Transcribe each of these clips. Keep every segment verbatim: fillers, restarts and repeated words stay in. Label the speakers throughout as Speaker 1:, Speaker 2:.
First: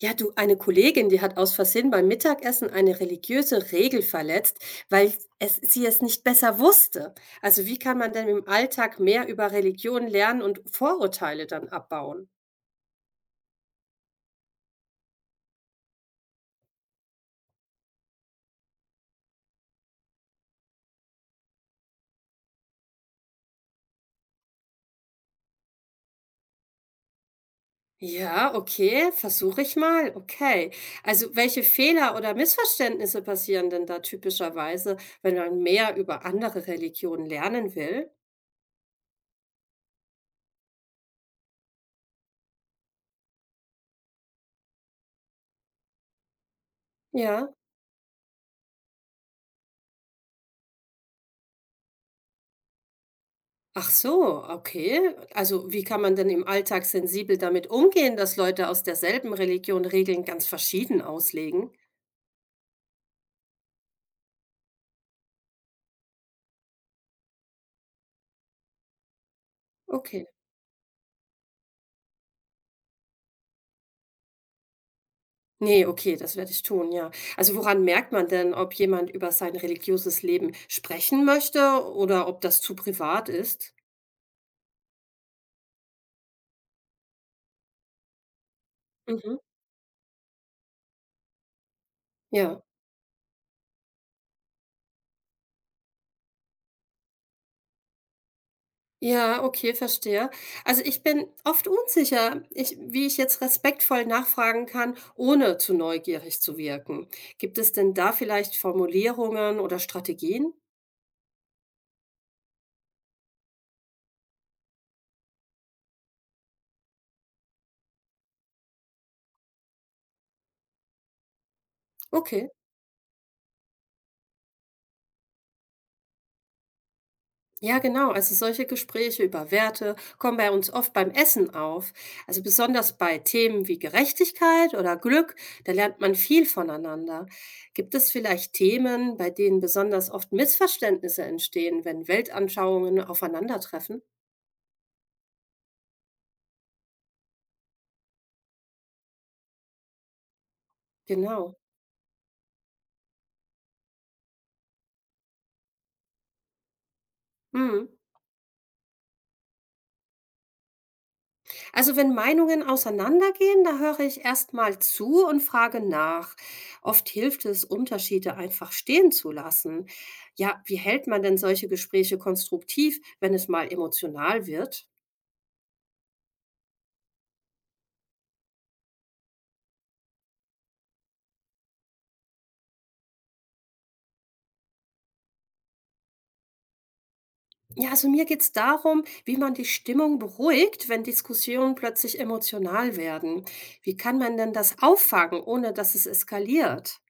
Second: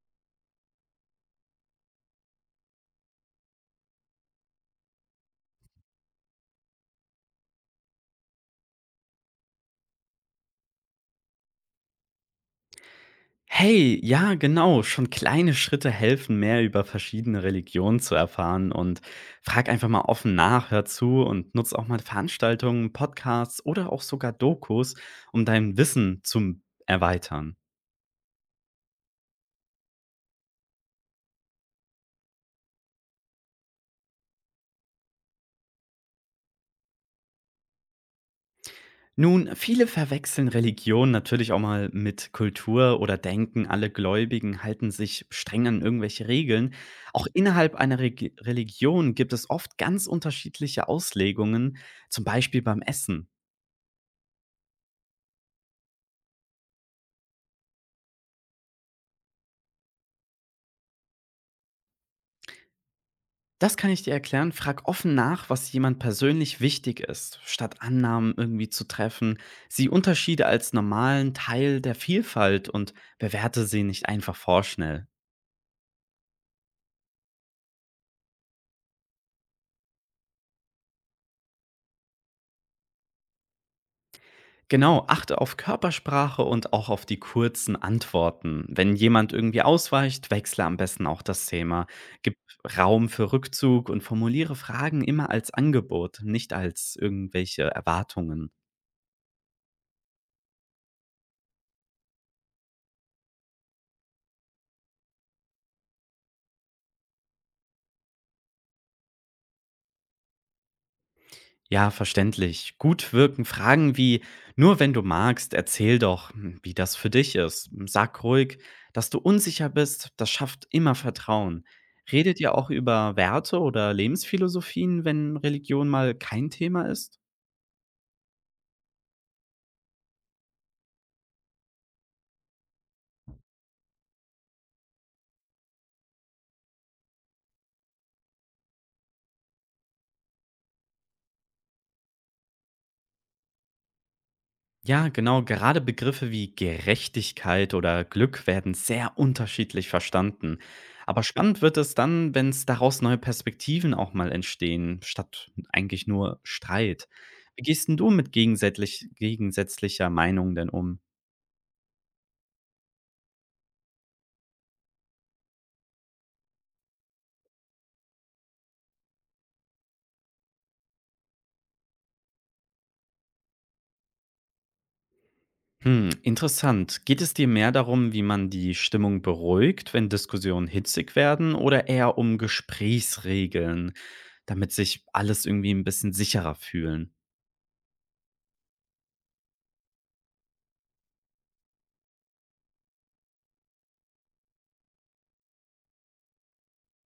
Speaker 1: Ja, du, eine Kollegin, die hat aus Versehen beim Mittagessen eine religiöse Regel verletzt, weil es, sie es nicht besser wusste. Also wie kann man denn im Alltag mehr über Religion lernen und Vorurteile dann abbauen?
Speaker 2: Hey, ja, genau. Schon kleine Schritte helfen, mehr über verschiedene Religionen zu erfahren. Und frag einfach mal offen nach, hör zu und nutz auch mal Veranstaltungen, Podcasts oder auch sogar Dokus, um dein Wissen zu erweitern.
Speaker 1: Ja, okay, versuche ich mal. Okay. Also welche Fehler oder Missverständnisse passieren denn da typischerweise, wenn man mehr über andere Religionen lernen will?
Speaker 2: Nun, viele verwechseln Religion natürlich auch mal mit Kultur oder denken, alle Gläubigen halten sich streng an irgendwelche Regeln. Auch
Speaker 1: Ja.
Speaker 2: innerhalb einer Reg- Religion gibt es oft ganz unterschiedliche Auslegungen, zum Beispiel beim Essen.
Speaker 1: Ach so, okay. Also, wie kann man denn im Alltag sensibel damit umgehen, dass Leute aus derselben Religion Regeln ganz verschieden auslegen?
Speaker 2: Das kann ich dir erklären. Frag offen nach, was jemand persönlich wichtig ist, statt Annahmen irgendwie zu treffen. Sieh
Speaker 1: Okay.
Speaker 2: Unterschiede als normalen Teil der Vielfalt und bewerte sie nicht einfach vorschnell.
Speaker 1: Ne, okay, das werde ich tun, ja. Also, woran merkt man denn, ob jemand über sein religiöses Leben sprechen möchte oder ob das zu privat ist?
Speaker 2: Genau, achte auf Körpersprache und auch auf die kurzen Antworten. Wenn jemand
Speaker 1: Mhm.
Speaker 2: irgendwie ausweicht, wechsle am besten auch das Thema. Gib
Speaker 1: Ja.
Speaker 2: Raum für Rückzug und formuliere Fragen immer als Angebot, nicht als irgendwelche Erwartungen.
Speaker 1: Ja, okay, verstehe. Also ich bin oft unsicher, ich, wie ich jetzt respektvoll nachfragen kann, ohne zu neugierig zu wirken. Gibt es denn da vielleicht Formulierungen oder Strategien?
Speaker 2: Ja, verständlich. Gut wirken Fragen wie, nur wenn du magst, erzähl doch, hm, wie das für dich ist. Sag ruhig, dass du unsicher bist, das schafft immer Vertrauen. Redet
Speaker 1: Okay.
Speaker 2: ihr auch über Werte oder Lebensphilosophien, wenn Religion mal kein Thema ist?
Speaker 1: Ja, genau. Also solche Gespräche über Werte kommen bei uns oft beim Essen auf. Also besonders bei Themen wie Gerechtigkeit oder Glück, da lernt man viel voneinander. Gibt es vielleicht Themen, bei denen besonders oft Missverständnisse entstehen, wenn Weltanschauungen aufeinandertreffen?
Speaker 2: Ja, genau, gerade Begriffe wie Gerechtigkeit oder Glück werden sehr unterschiedlich verstanden. Aber
Speaker 1: Genau.
Speaker 2: spannend wird es dann, wenn es daraus neue Perspektiven auch mal entstehen, statt eigentlich nur Streit. Wie gehst
Speaker 1: Mhm.
Speaker 2: denn du mit gegensätzlich, gegensätzlicher Meinung denn um?
Speaker 1: Also wenn Meinungen auseinandergehen, da höre ich erst mal zu und frage nach. Oft hilft es, Unterschiede einfach stehen zu lassen. Ja, wie hält man denn solche Gespräche konstruktiv, wenn es mal emotional wird?
Speaker 2: Hm, interessant. Geht es dir mehr darum, wie man die Stimmung beruhigt, wenn Diskussionen hitzig werden, oder eher um Gesprächsregeln, damit sich alles irgendwie ein bisschen sicherer fühlen?
Speaker 1: Ja, also mir geht es darum, wie man die Stimmung beruhigt, wenn Diskussionen plötzlich emotional werden. Wie kann man denn das auffangen, ohne dass es eskaliert?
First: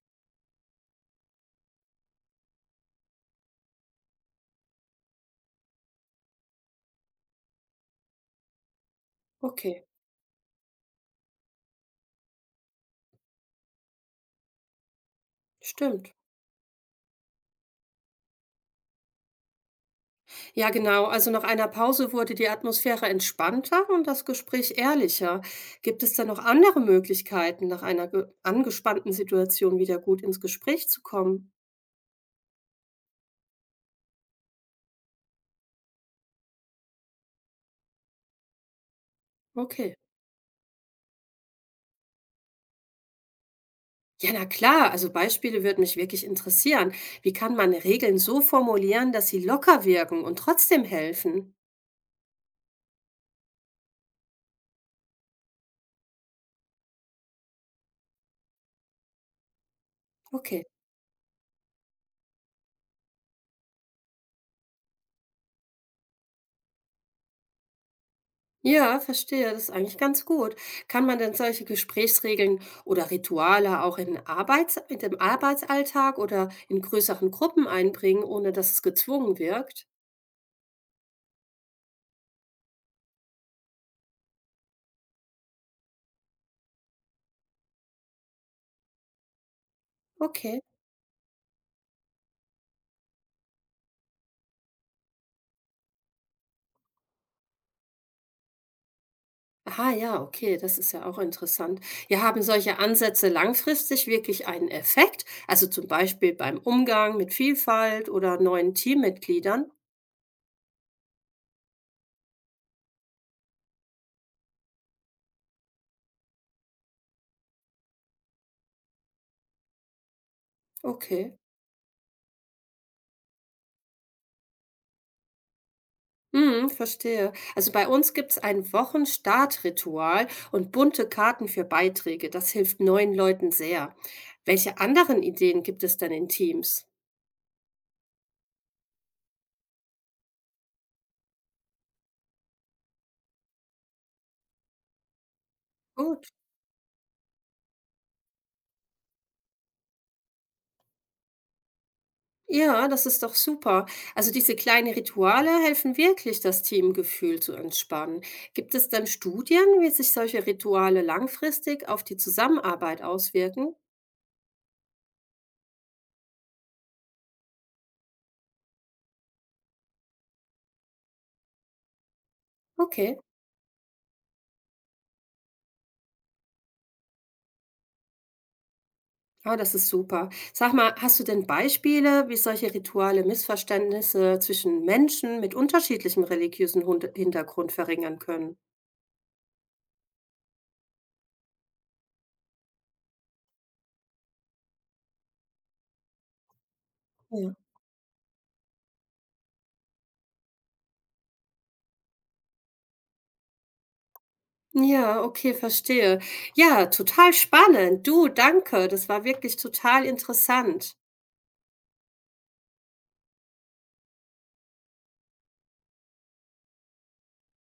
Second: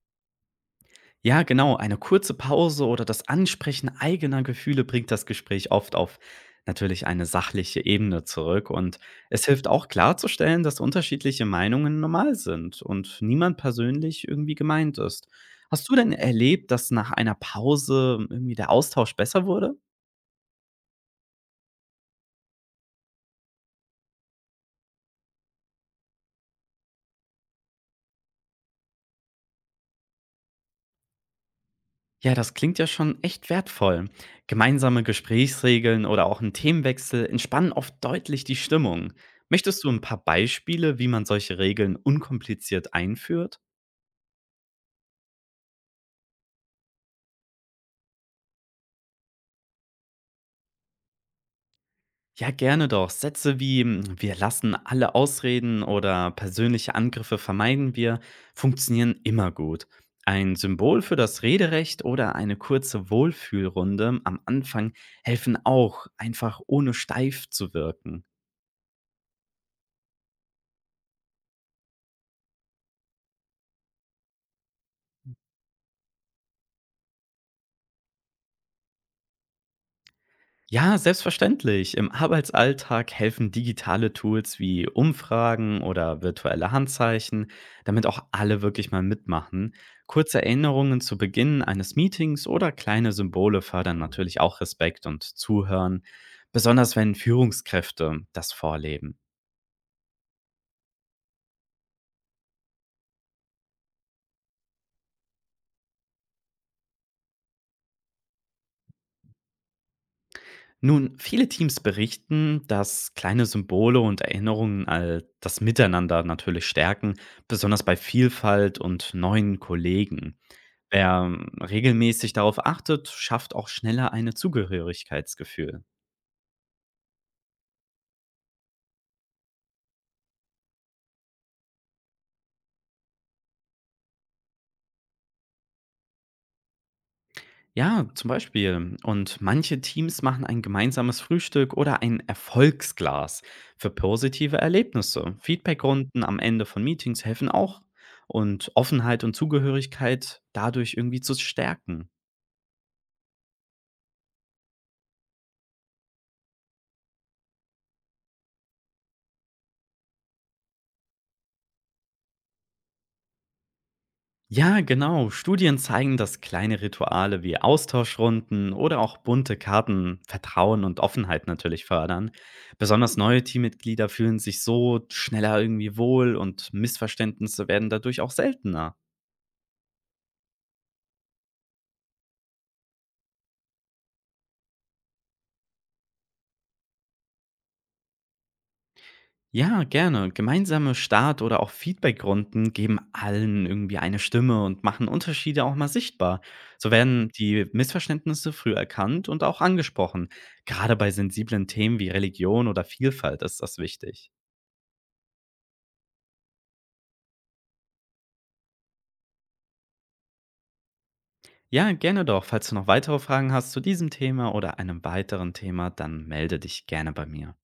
Speaker 2: Ja, genau. Eine kurze Pause oder das Ansprechen eigener Gefühle bringt das Gespräch oft auf natürlich eine sachliche Ebene zurück. Und es hilft
Speaker 1: Okay,
Speaker 2: auch klarzustellen, dass unterschiedliche Meinungen normal sind und niemand persönlich irgendwie gemeint ist. Hast du denn
Speaker 1: stimmt.
Speaker 2: erlebt, dass nach einer Pause irgendwie der Austausch besser wurde?
Speaker 1: Ja, genau. Also nach einer Pause wurde die Atmosphäre entspannter und das Gespräch ehrlicher. Gibt es denn noch andere Möglichkeiten, nach einer ge- angespannten Situation wieder gut ins Gespräch zu kommen?
Speaker 2: Ja, das klingt ja schon echt wertvoll. Gemeinsame Gesprächsregeln oder auch ein Themenwechsel entspannen oft deutlich die Stimmung. Möchtest du
Speaker 1: Okay.
Speaker 2: ein paar Beispiele, wie man solche Regeln unkompliziert einführt?
Speaker 1: Ja, na klar. Also Beispiele würden mich wirklich interessieren. Wie kann man Regeln so formulieren, dass sie locker wirken und trotzdem helfen?
Speaker 2: Ja, gerne doch. Sätze wie "Mm, wir lassen alle Ausreden oder persönliche Angriffe vermeiden wir" funktionieren immer gut. Ein
Speaker 1: Okay.
Speaker 2: Symbol für das Rederecht oder eine kurze Wohlfühlrunde am Anfang helfen auch, einfach ohne steif zu wirken.
Speaker 1: Ja, verstehe, das ist eigentlich ganz gut. Kann man denn solche Gesprächsregeln oder Rituale auch in Arbeits in dem Arbeitsalltag oder in größeren Gruppen einbringen, ohne dass es gezwungen wirkt?
Speaker 2: Ja, selbstverständlich. Im Arbeitsalltag helfen digitale Tools wie Umfragen oder virtuelle Handzeichen, damit auch alle wirklich mal mitmachen. Kurze
Speaker 1: Okay.
Speaker 2: Erinnerungen zu Beginn eines Meetings oder kleine Symbole fördern natürlich auch Respekt und Zuhören, besonders wenn Führungskräfte das vorleben.
Speaker 1: Aha, ja, okay, das ist ja auch interessant. Ja, haben solche Ansätze langfristig wirklich einen Effekt? Also zum Beispiel beim Umgang mit Vielfalt oder neuen Teammitgliedern?
Speaker 2: Nun, viele Teams berichten, dass kleine Symbole und Erinnerungen all das Miteinander natürlich stärken, besonders bei Vielfalt und neuen Kollegen. Wer,
Speaker 1: Okay.
Speaker 2: ähm, regelmäßig darauf achtet, schafft auch schneller eine Zugehörigkeitsgefühl.
Speaker 1: Mhm, verstehe. Also bei uns gibt es ein Wochenstartritual und bunte Karten für Beiträge. Das hilft neuen Leuten sehr. Welche anderen Ideen gibt es denn in Teams?
Speaker 2: Ja, zum Beispiel. Und manche Teams machen ein gemeinsames Frühstück oder ein Erfolgsglas für positive Erlebnisse. Feedbackrunden
Speaker 1: Gut.
Speaker 2: am Ende von Meetings helfen auch. Und Offenheit und Zugehörigkeit dadurch irgendwie zu stärken.
Speaker 1: Ja, das ist doch super. Also diese kleinen Rituale helfen wirklich, das Teamgefühl zu entspannen. Gibt es denn Studien, wie sich solche Rituale langfristig auf die Zusammenarbeit auswirken?
Speaker 2: Ja, genau. Studien zeigen, dass kleine Rituale wie Austauschrunden oder auch bunte Karten Vertrauen und Offenheit natürlich fördern. Besonders
Speaker 1: Okay.
Speaker 2: neue Teammitglieder fühlen sich so schneller irgendwie wohl und Missverständnisse werden dadurch auch seltener.
Speaker 1: Ah, das ist super. Sag mal, hast du denn Beispiele, wie solche Rituale Missverständnisse zwischen Menschen mit unterschiedlichem religiösen Hund- Hintergrund verringern können?
Speaker 2: Ja, gerne. Gemeinsame Start- oder auch Feedbackrunden geben allen irgendwie eine Stimme und machen Unterschiede auch mal sichtbar. So werden
Speaker 1: Ja.
Speaker 2: die Missverständnisse früh erkannt und auch angesprochen. Gerade bei sensiblen Themen wie Religion oder Vielfalt ist das wichtig.
Speaker 1: Ja, okay, verstehe. Ja, total spannend. Du, danke. Das war wirklich total interessant.
Speaker 2: Ja, gerne doch. Falls du noch weitere Fragen hast zu diesem Thema oder einem weiteren Thema, dann melde dich gerne bei mir.